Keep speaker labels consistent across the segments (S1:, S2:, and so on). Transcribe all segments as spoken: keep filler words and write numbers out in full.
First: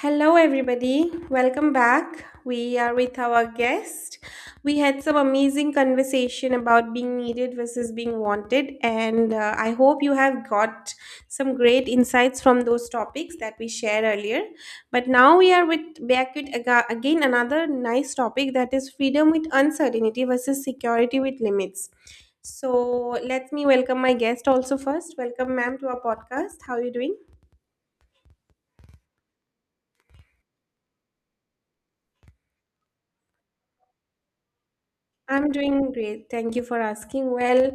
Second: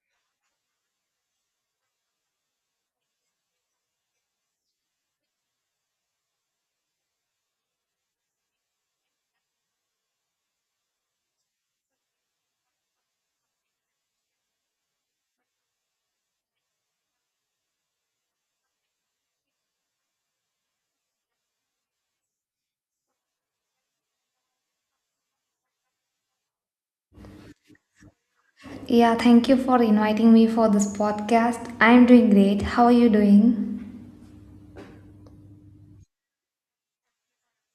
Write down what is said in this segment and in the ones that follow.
S1: Hello, everybody. Welcome back. We are with our guest. We had some amazing conversation about being needed versus being wanted, and uh, I hope you have got some great insights from those topics that we shared earlier. But now we are with back with aga- again another nice topic, that is freedom with uncertainty versus security with limits. So let me welcome my guest also first. Welcome, ma'am, to our podcast. How are you doing?
S2: Yeah, thank you for inviting me for this podcast. I'm doing great. How are you doing?
S1: I'm doing great. Thank you for asking. Well,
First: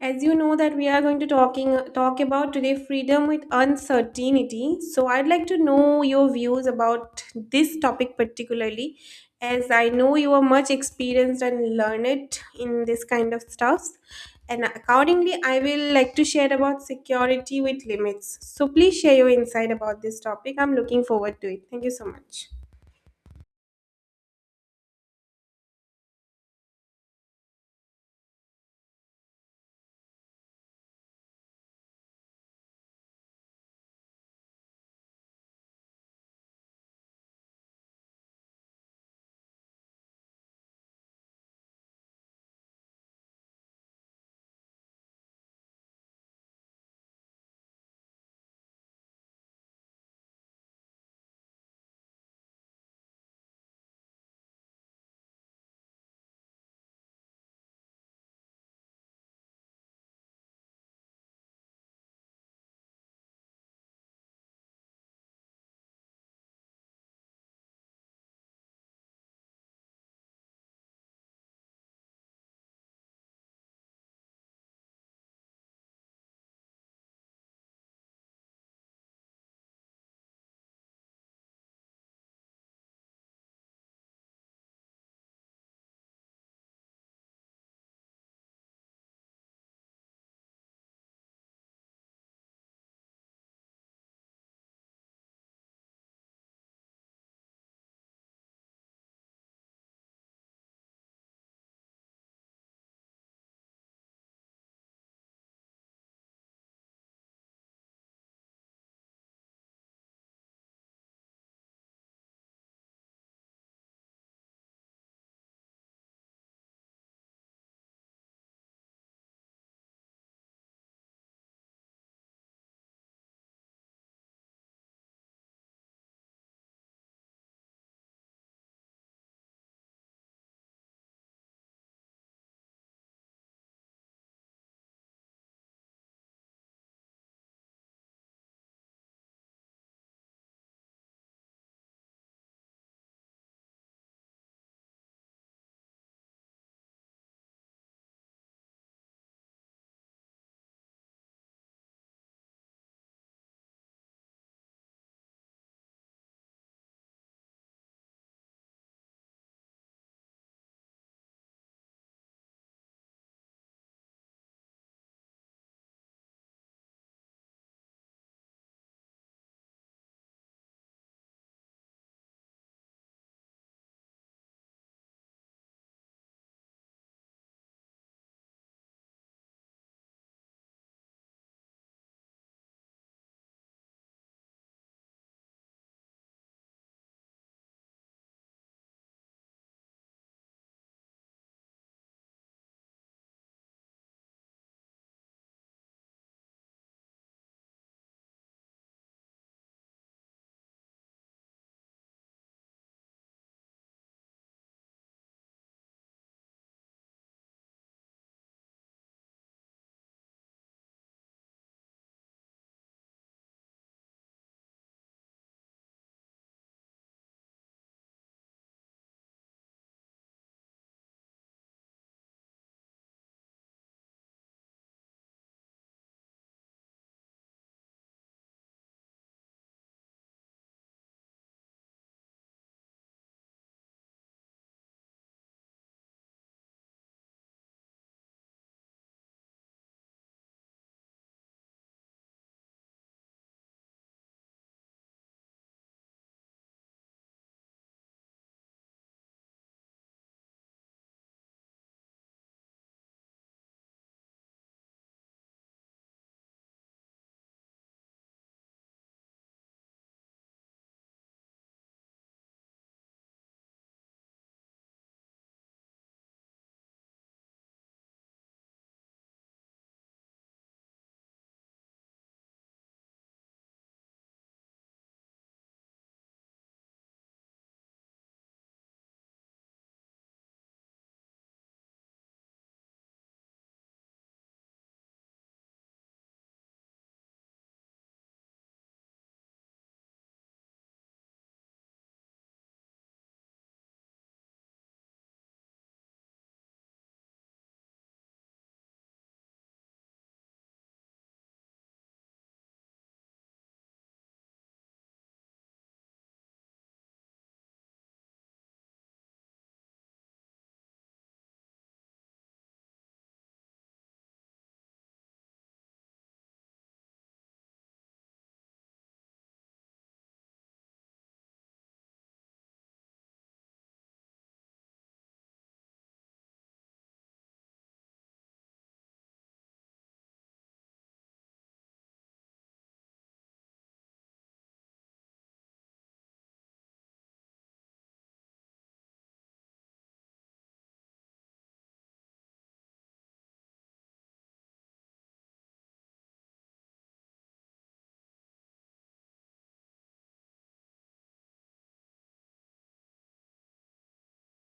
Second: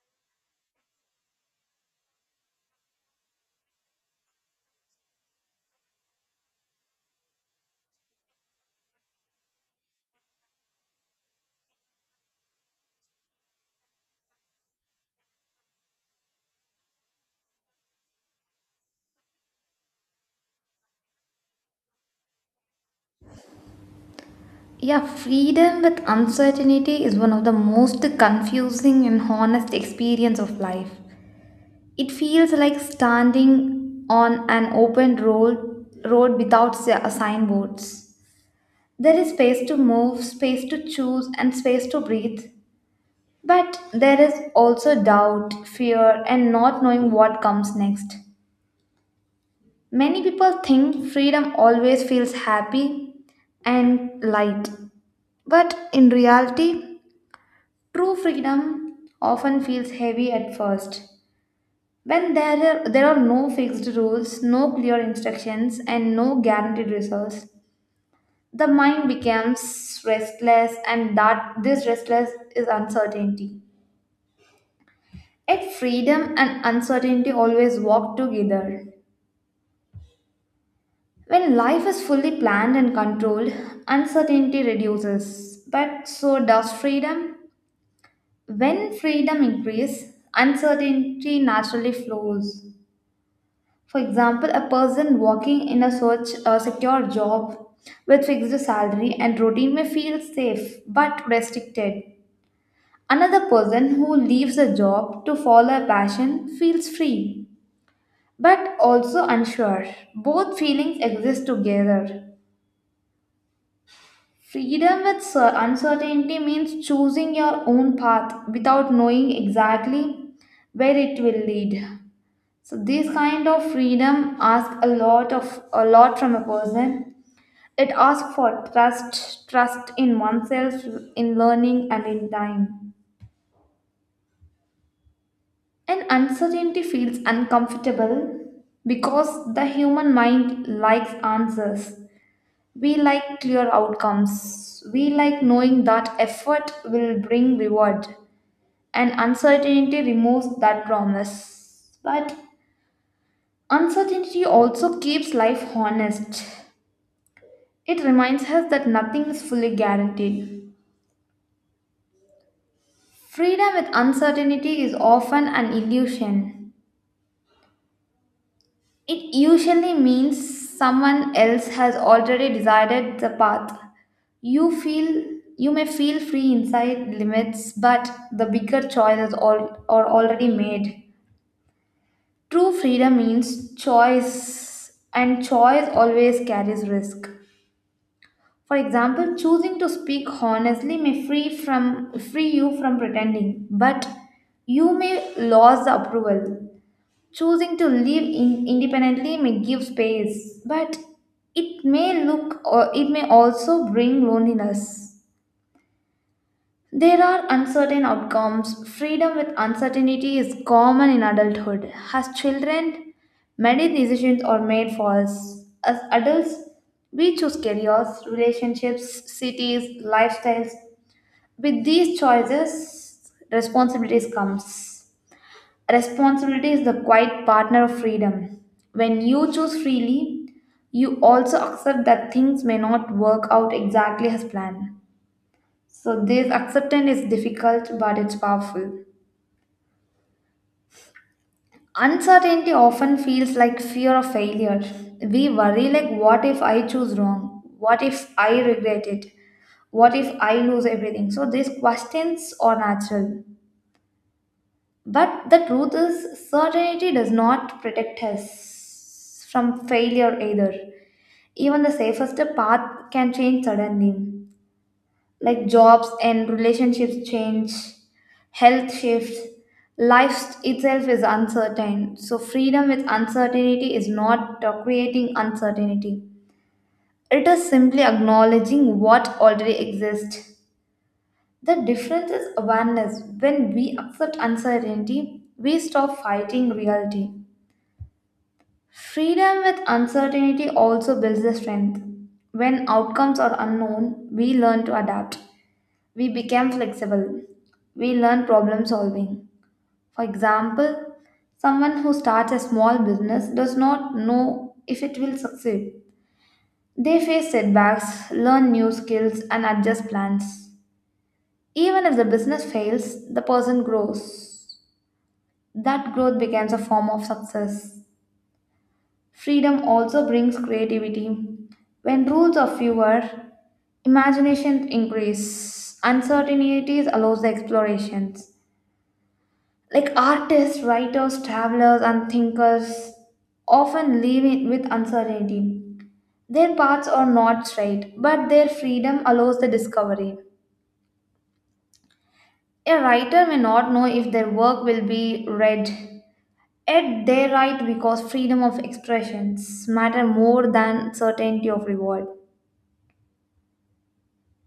S1: as you know that we are going to talking talk about today freedom with uncertainty. So I'd like to know your views about this topic particularly, as I know you are much experienced and learned in this kind of stuff. And accordingly, I will like to share about security with limits. So please share your insight about this topic. I'm looking forward to it. Thank you so much.
S2: Yeah, freedom with uncertainty is one of the most confusing and honest experience of life. It feels like standing on an open road road without si- uh, signboards. There is space to move, space to choose, and space to breathe. But there is also doubt, fear, and not knowing what comes next. Many people think freedom always feels happy and light, but in reality, true freedom often feels heavy at first. When there are, there are no fixed rules, no clear instructions, and no guaranteed results. The mind becomes restless, and that this restless is uncertainty. Yet freedom and uncertainty always walk together. When life is fully planned and controlled, uncertainty reduces, but so does freedom. When freedom increases, uncertainty naturally flows. For example, a person working in a search a secure job with fixed salary and routine may feel safe but restricted. Another person who leaves a job to follow a passion feels free but also unsure. Both feelings exist together. Freedom with cer- uncertainty means choosing your own path without knowing exactly where it will lead. So this kind of freedom asks a lot of a lot from a person. It asks for trust, trust in oneself, in learning and in time. And uncertainty feels uncomfortable because the human mind likes answers. We like clear outcomes. We like knowing that effort will bring reward, and uncertainty removes that promise. But uncertainty also keeps life honest. It reminds us that nothing is fully guaranteed. Freedom with uncertainty is often an illusion. It usually means someone else has already decided the path. You feel you may feel free inside limits, but the bigger choices all, are already made. True freedom means choice, and choice always carries risk. For example, choosing to speak honestly may free from free you from pretending, but you may lose the approval. Choosing to live in independently may give space, but it may look or it may also bring loneliness. There are uncertain outcomes. Freedom with uncertainty is common in adulthood. As children, many decisions are made for us. As adults, we choose careers, relationships, cities, lifestyles. With these choices, responsibilities comes. Responsibility is the quiet partner of freedom. When you choose freely, you also accept that things may not work out exactly as planned. So, this acceptance is difficult but it's powerful. Uncertainty often feels like fear of failure. We worry, like, what if I choose wrong? What if I regret it? What if I lose everything? So, these questions are natural. But the truth is, certainty does not protect us from failure either. Even the safest path can change suddenly. Like jobs and relationships change, health shifts, life itself is uncertain. So, freedom with uncertainty is not uh, creating uncertainty, it is simply acknowledging what already exists. The difference is awareness. When we accept uncertainty, we stop fighting reality. Freedom with uncertainty also builds the strength. When outcomes are unknown, we learn to adapt. We become flexible. We learn problem solving. For example, someone who starts a small business does not know if it will succeed. They face setbacks, learn new skills, and adjust plans. Even if the business fails, the person grows. That growth becomes a form of success. Freedom also brings creativity. When rules are fewer, imagination increase. Uncertainties allows the explorations. Like artists, writers, travelers, and thinkers often live in- with uncertainty. Their paths are not straight, but their freedom allows the discovery. A writer may not know if their work will be read, yet they write because freedom of expressions matter more than certainty of reward.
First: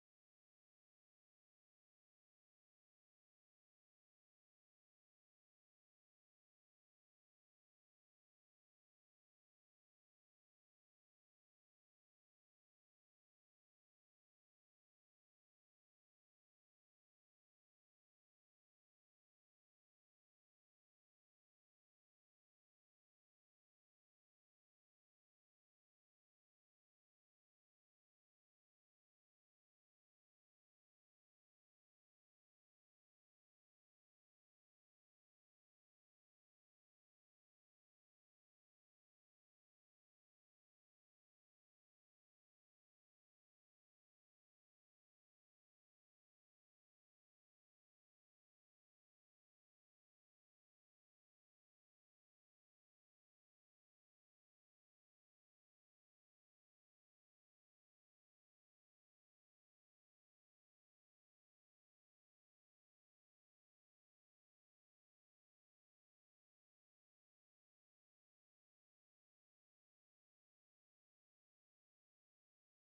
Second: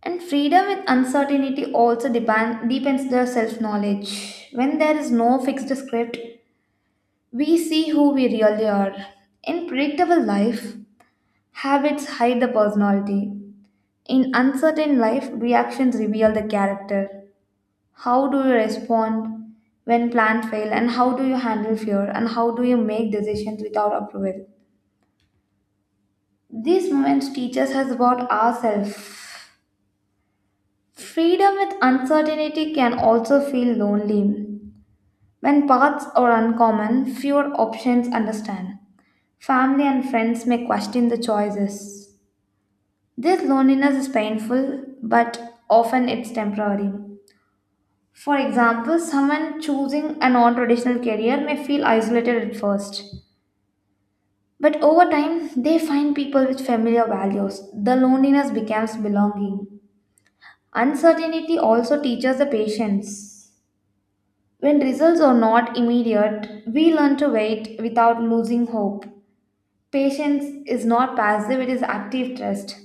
S2: And freedom with uncertainty also depend deepens the self knowledge. When there is no fixed script, we see who we really are. In predictable life, habits hide the personality. In uncertain life, reactions reveal the character. How do you respond when plans fail, and how do you handle fear, and how do you make decisions without approval? These moments teach us about ourselves. Freedom with uncertainty can also feel lonely. When paths are uncommon, fewer options understand. Family and friends may question the choices. This loneliness is painful, but often it's temporary. For example, someone choosing a non traditional career may feel isolated at first, but over time they find people with familiar values. The loneliness becomes belonging. Uncertainty also teaches the patience. When results are not immediate, we learn to wait without losing hope. Patience is not passive, it is active trust.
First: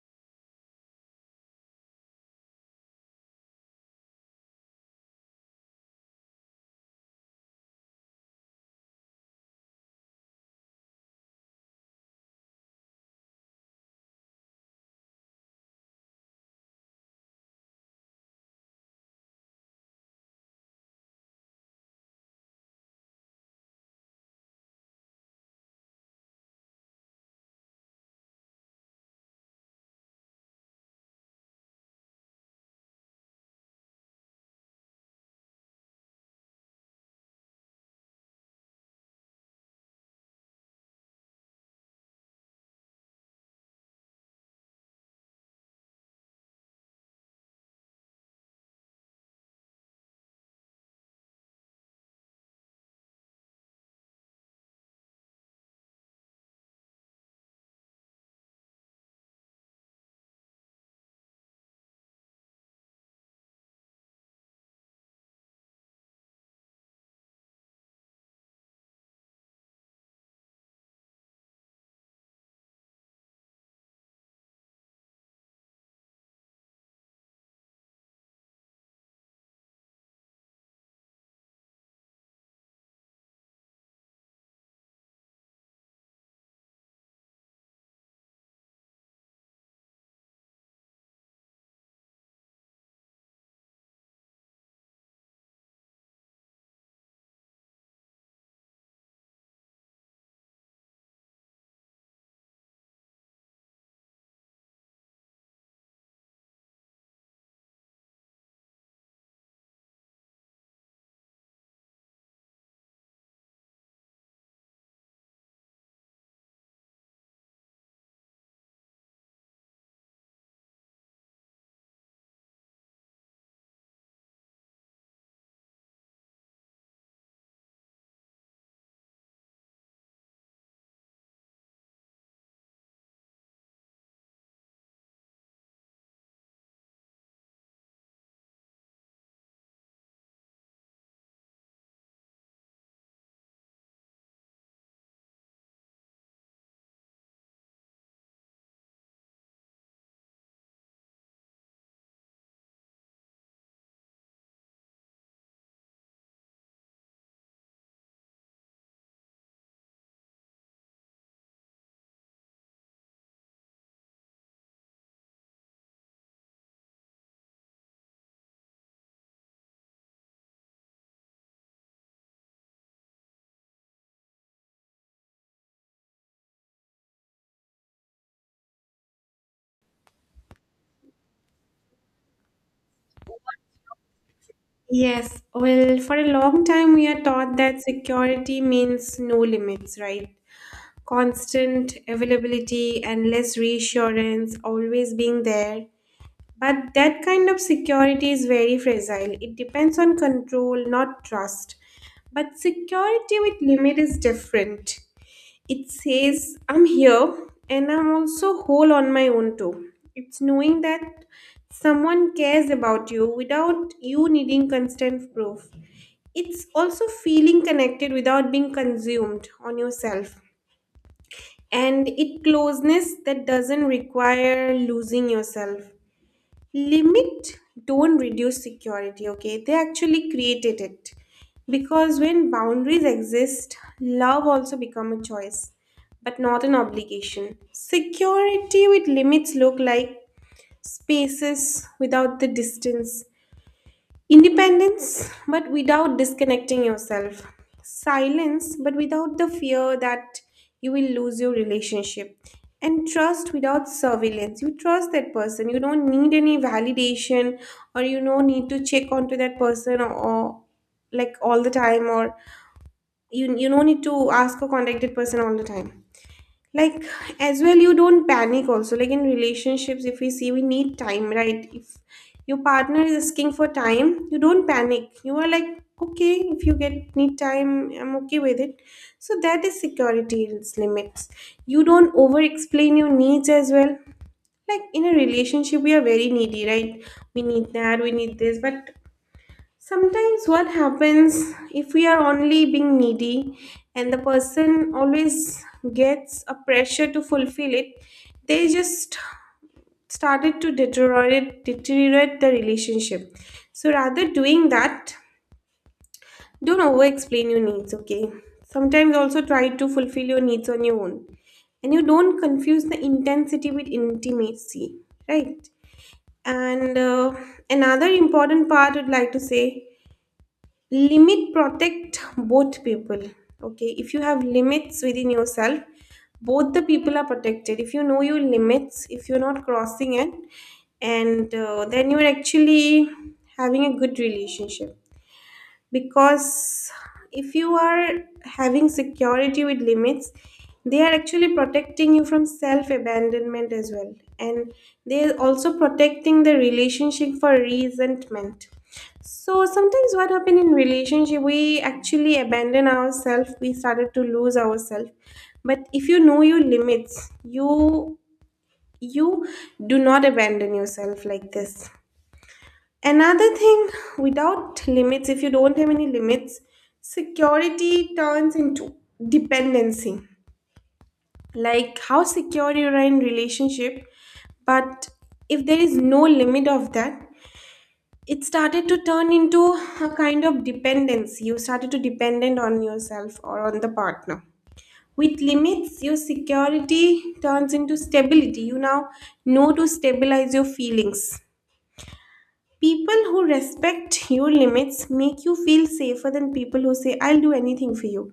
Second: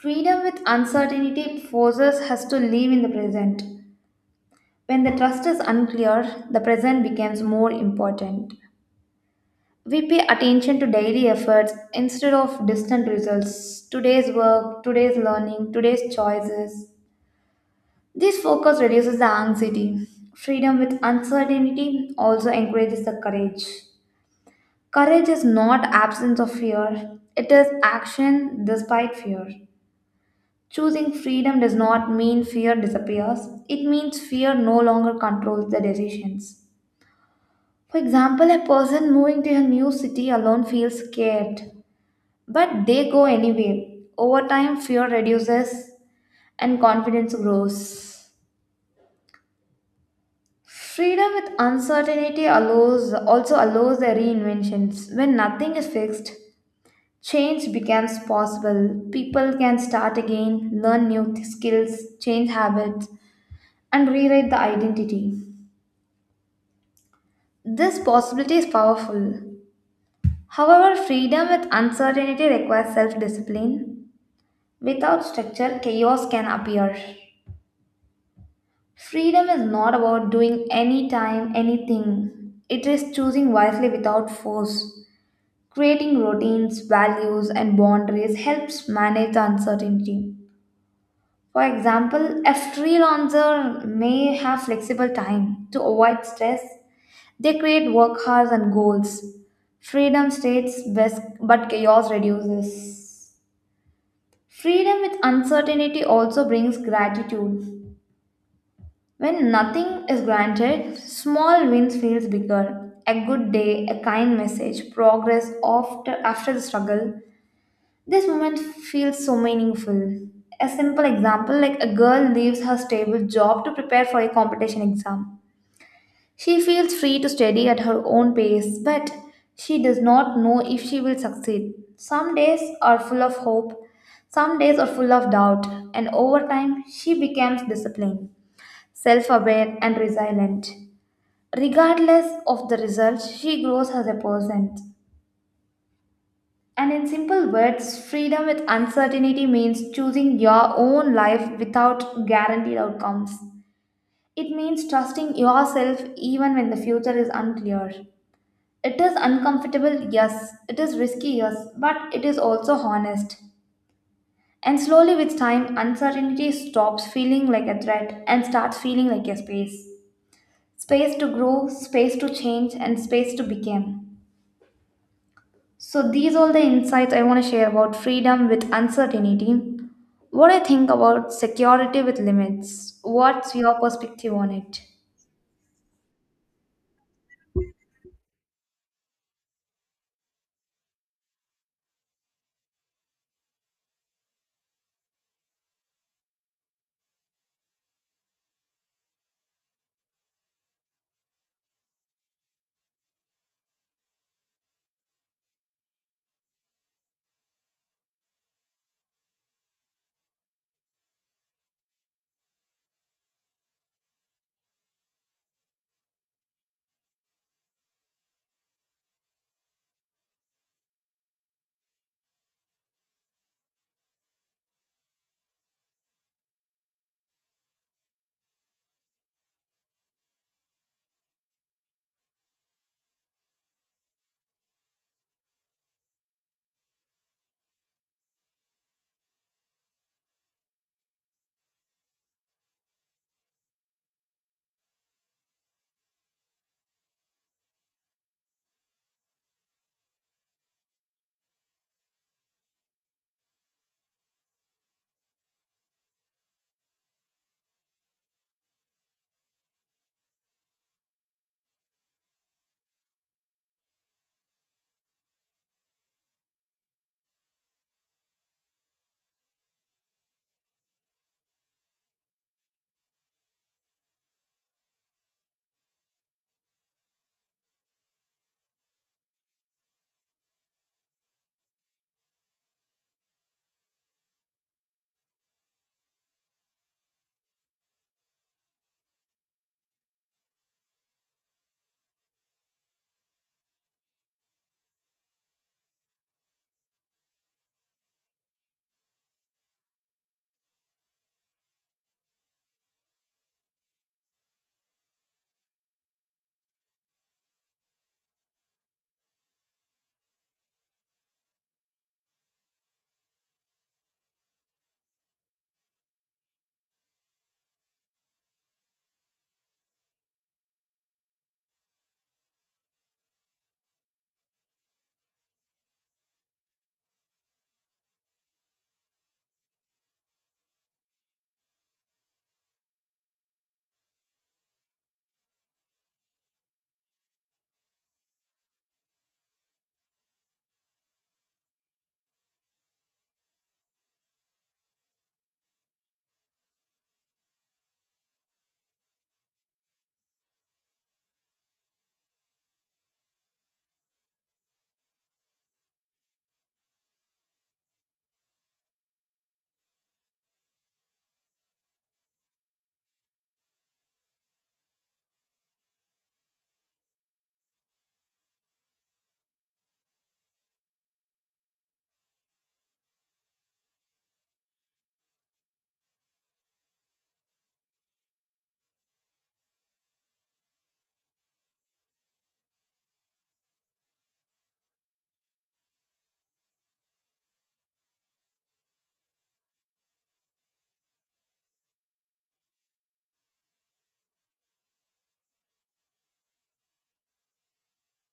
S2: Freedom with uncertainty forces us to live in the present. When the trust is unclear, the present becomes more important. We pay attention to daily efforts instead of distant results. Today's work, today's learning, today's choices. This focus reduces the anxiety. Freedom with uncertainty also encourages the courage. Courage is not absence of fear, it is action despite fear. Choosing freedom does not mean fear disappears, it means fear no longer controls the decisions. For example, a person moving to a new city alone feels scared, but they go anyway. Over time, fear reduces and confidence grows. Freedom with uncertainty allows also allows the reinventions. When nothing is fixed, change becomes possible. People can start again, learn new th- skills, change habits, and rewrite the identity. This possibility is powerful. However, freedom with uncertainty requires self discipline. Without structure, chaos can appear. Freedom is not about doing any time anything, it is choosing wisely without force. Creating routines, values, and boundaries helps manage the uncertainty. For example, a freelancer may have flexible time to avoid stress. They create work hours and goals. Freedom states best, but chaos reduces. Freedom with uncertainty also brings gratitude. When nothing is granted, small wins feels bigger. A good day, a kind message, progress after, after the struggle. This moment feels so meaningful. A simple example like a girl leaves her stable job to prepare for a competition exam. She feels free to study at her own pace, but she does not know if she will succeed. Some days are full of hope, some days are full of doubt, and over time, she becomes disciplined, self aware, and resilient. Regardless of the result, she grows as a person. And in simple words, freedom with uncertainty means choosing your own life without guaranteed outcomes. It means trusting yourself even when the future is unclear. It is uncomfortable, yes. It is risky, yes. But it is also honest. And slowly with time, uncertainty stops feeling like a threat and starts feeling like a space. Space to grow, space to change, and space to become. So these all the insights I want to share about freedom with uncertainty. What do you think about security with limits? What's your perspective on it?
S1: Yes, well, for a long time we are taught that security means no limits, right? Constant availability, endless reassurance, always being there. But that kind of security is very fragile. It depends on control, not trust. But security with limit is different. It says, I'm here and I'm also whole on my own too. It's knowing that someone cares about you without you needing constant proof. It's also feeling connected without being consumed on yourself. And it closeness that doesn't require losing yourself. Limit don't reduce security, okay? They actually created it. Because when boundaries exist, love also become a choice, but not an obligation. Security with limits look like spaces without the distance. Independence, but without disconnecting yourself. Silence, but without the fear that you will lose your relationship. And trust without surveillance. You trust that person. You don't need any validation or you don't need to check onto that person, or, or like all the time, or you, you don't need to ask a contacted person all the time, like as well you don't panic also. Like in relationships, if we see, we need time, right? If your partner is asking for time, you don't panic, you are like, okay, if you get need time, I'm okay with it. So that is security in its limits. You don't over explain your needs as well, like in a relationship we are very needy, right? We need that, we need this, but sometimes what happens if we are only being needy and the person always gets a pressure to fulfill it, they just started to deteriorate deteriorate the relationship. So rather doing that, don't over explain your needs, okay? Sometimes also try to fulfill your needs on your own. And you don't confuse the intensity with intimacy, right? And uh, Another important part I'd like to say, limit protect both people, okay? If you have limits within yourself, both the people are protected. If you know your limits, if you're not crossing it, and uh, then you're actually having a good relationship, because if you are having security with limits, they are actually protecting you from self abandonment as well, and they are also protecting the relationship for resentment. So sometimes what happened in relationship, we actually abandon ourselves, we started to lose ourselves. But if you know your limits, you you do not abandon yourself like this. Another thing, without limits, if you don't have any limits, security turns into dependency. Like how secure you are in relationship, but if there is no limit of that, it started to turn into a kind of dependency. You started to dependent on yourself or on the partner. With limits, your security turns into stability. You now know to stabilize your feelings. People who respect your limits make you feel safer than people who say, I'll do anything for you.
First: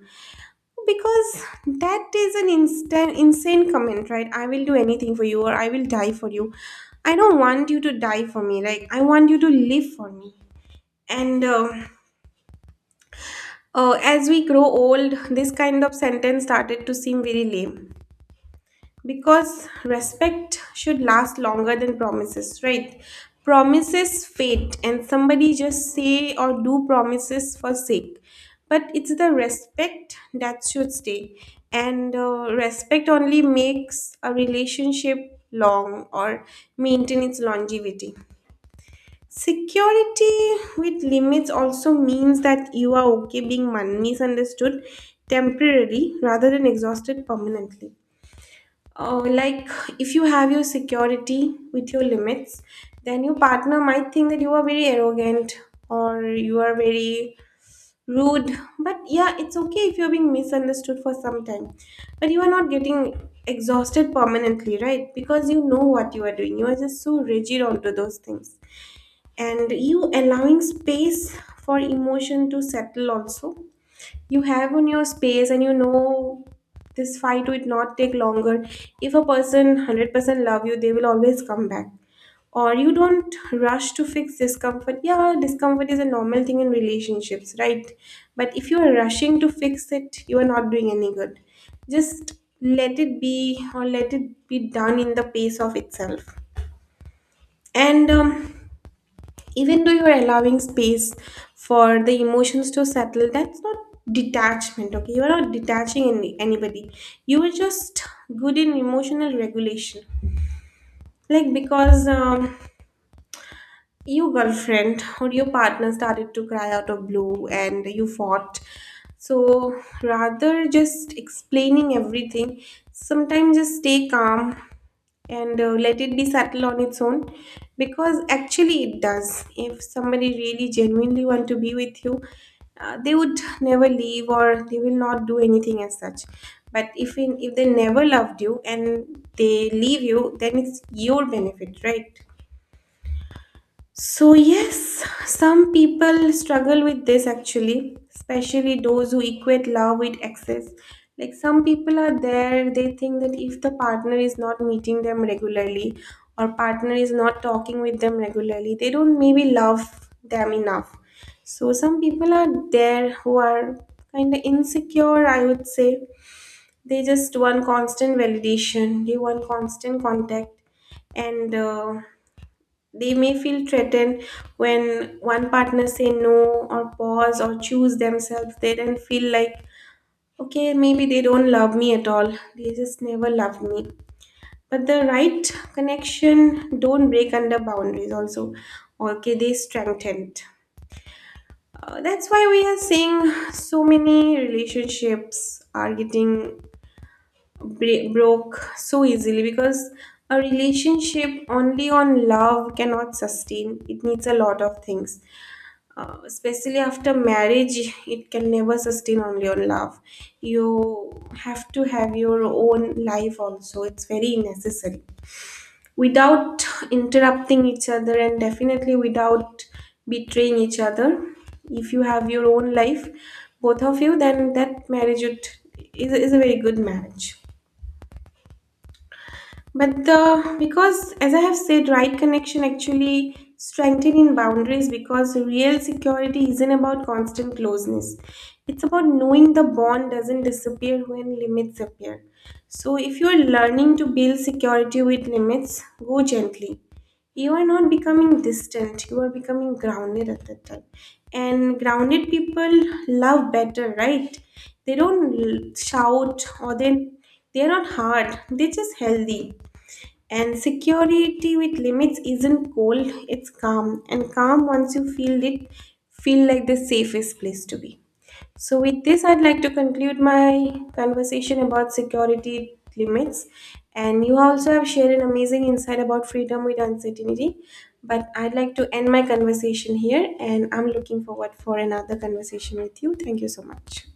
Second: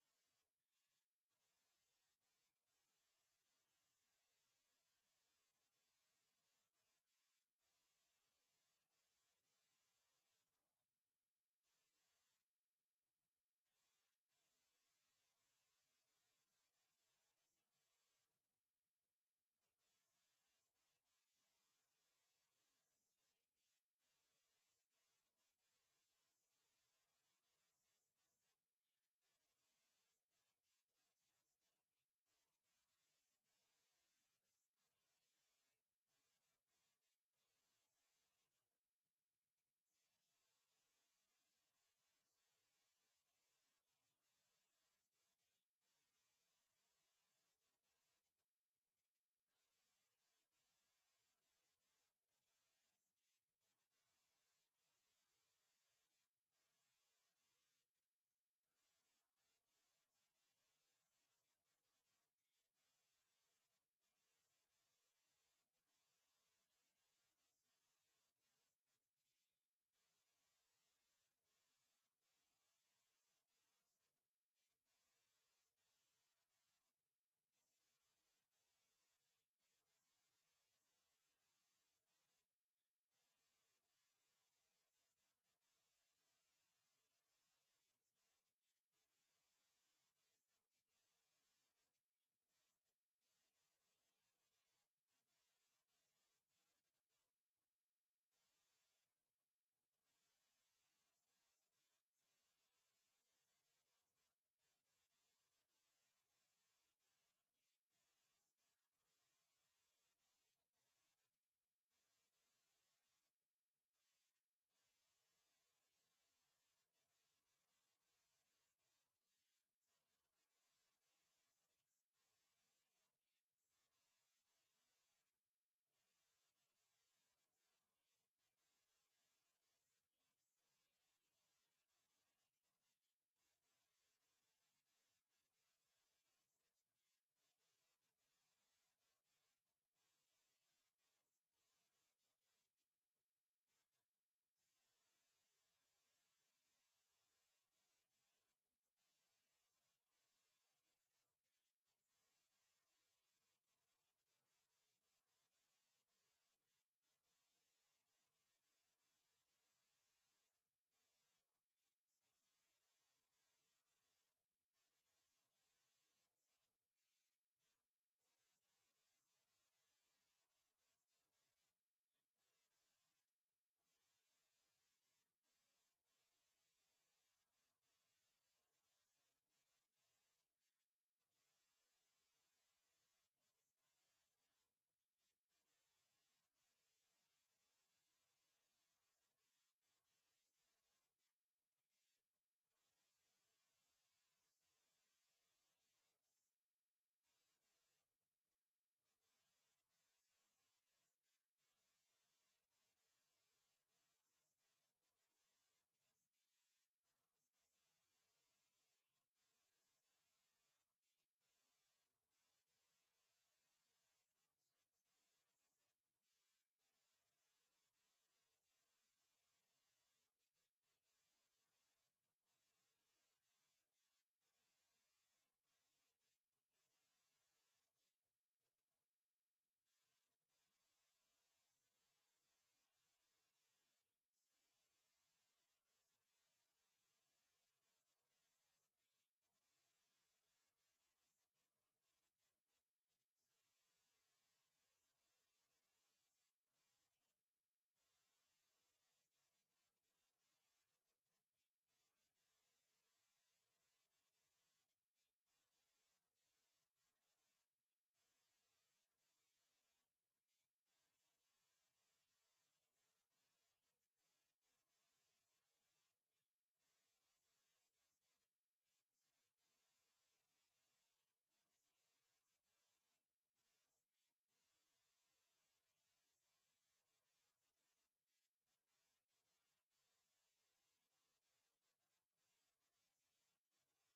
S1: Because that is an instant, insane comment, right? I will do anything for you, or I will die for you. I don't want you to die for me. Like, I want you to live for me. And um uh, As we grow old, this kind of sentence started to seem very lame, because respect should last longer than promises, right? Promises fade, and somebody just say or do promises for sake, but it's the respect that should stay. And uh, Respect only makes a relationship long or maintain its longevity. Security with limits also means that you are okay being mon- misunderstood temporarily rather than exhausted permanently. Uh, like, if you have your security with your limits, then your partner might think that you are very arrogant or you are very rude. But yeah, it's okay if you're being misunderstood for some time. But you are not getting exhausted permanently, right? Because you know what you are doing. You are just so rigid onto those things. And you allowing space for emotion to settle also. You have on your space, and you know this fight would not take longer. If a person one hundred percent love you, they will always come back. Or you don't rush to fix discomfort. Yeah, discomfort is a normal thing in relationships, right? But if you are rushing to fix it, you are not doing any good. Just let it be, or let it be done in the pace of itself. And um, Even though you're allowing space for the emotions to settle, that's not detachment, okay? You're not detaching any, anybody, you are just good in emotional regulation. Like because um, Your girlfriend or your partner started to cry out of blue and you fought. So rather just explaining everything, sometimes just stay calm, and uh, let it be settle on its own, because actually it does. If somebody really genuinely want to be with you, uh, they would never leave, or they will not do anything as such. But if in, if they never loved you and they leave you, then it's your benefit, right? So, yes, some people struggle with this actually, especially those who equate love with excess. Like, some people are there, they think that if the partner is not meeting them regularly or partner is not talking with them regularly, they don't maybe love them enough. So, some people are there who are kind of insecure, I would say. They just want constant validation, they want constant contact, and uh, they may feel threatened when one partner say no or pause or choose themselves. They then feel like, okay, maybe they don't love me at all. They just never love me. But the right connection don't break under boundaries also. Okay, they strengthened. Uh, that's why we are seeing so many relationships are getting bre- broke so easily, because a relationship only on love cannot sustain. It needs a lot of things, uh, especially after marriage it can never sustain only on love. You have to have your own life also, it's very necessary, without interrupting each other, and definitely without betraying each other. If you have your own life, both of you, then that marriage would, is, is a very good marriage. But the, because as I have said, right connection actually strengthening boundaries, because real security isn't about constant closeness. It's about knowing the bond doesn't disappear when limits appear. So if you're learning to build security with limits, go gently. You are not becoming distant, you are becoming grounded at that time. And grounded people love better, right? They don't l- shout, or they they're not hard, they're just healthy. And security with limits isn't cold, it's calm. And calm, once you feel it, feel like the safest place to be. So with this, I'd like to conclude my conversation about security limits. And you also have shared an amazing insight about freedom with uncertainty. But I'd like to end my conversation here, and I'm looking forward for another conversation with you. Thank you so much.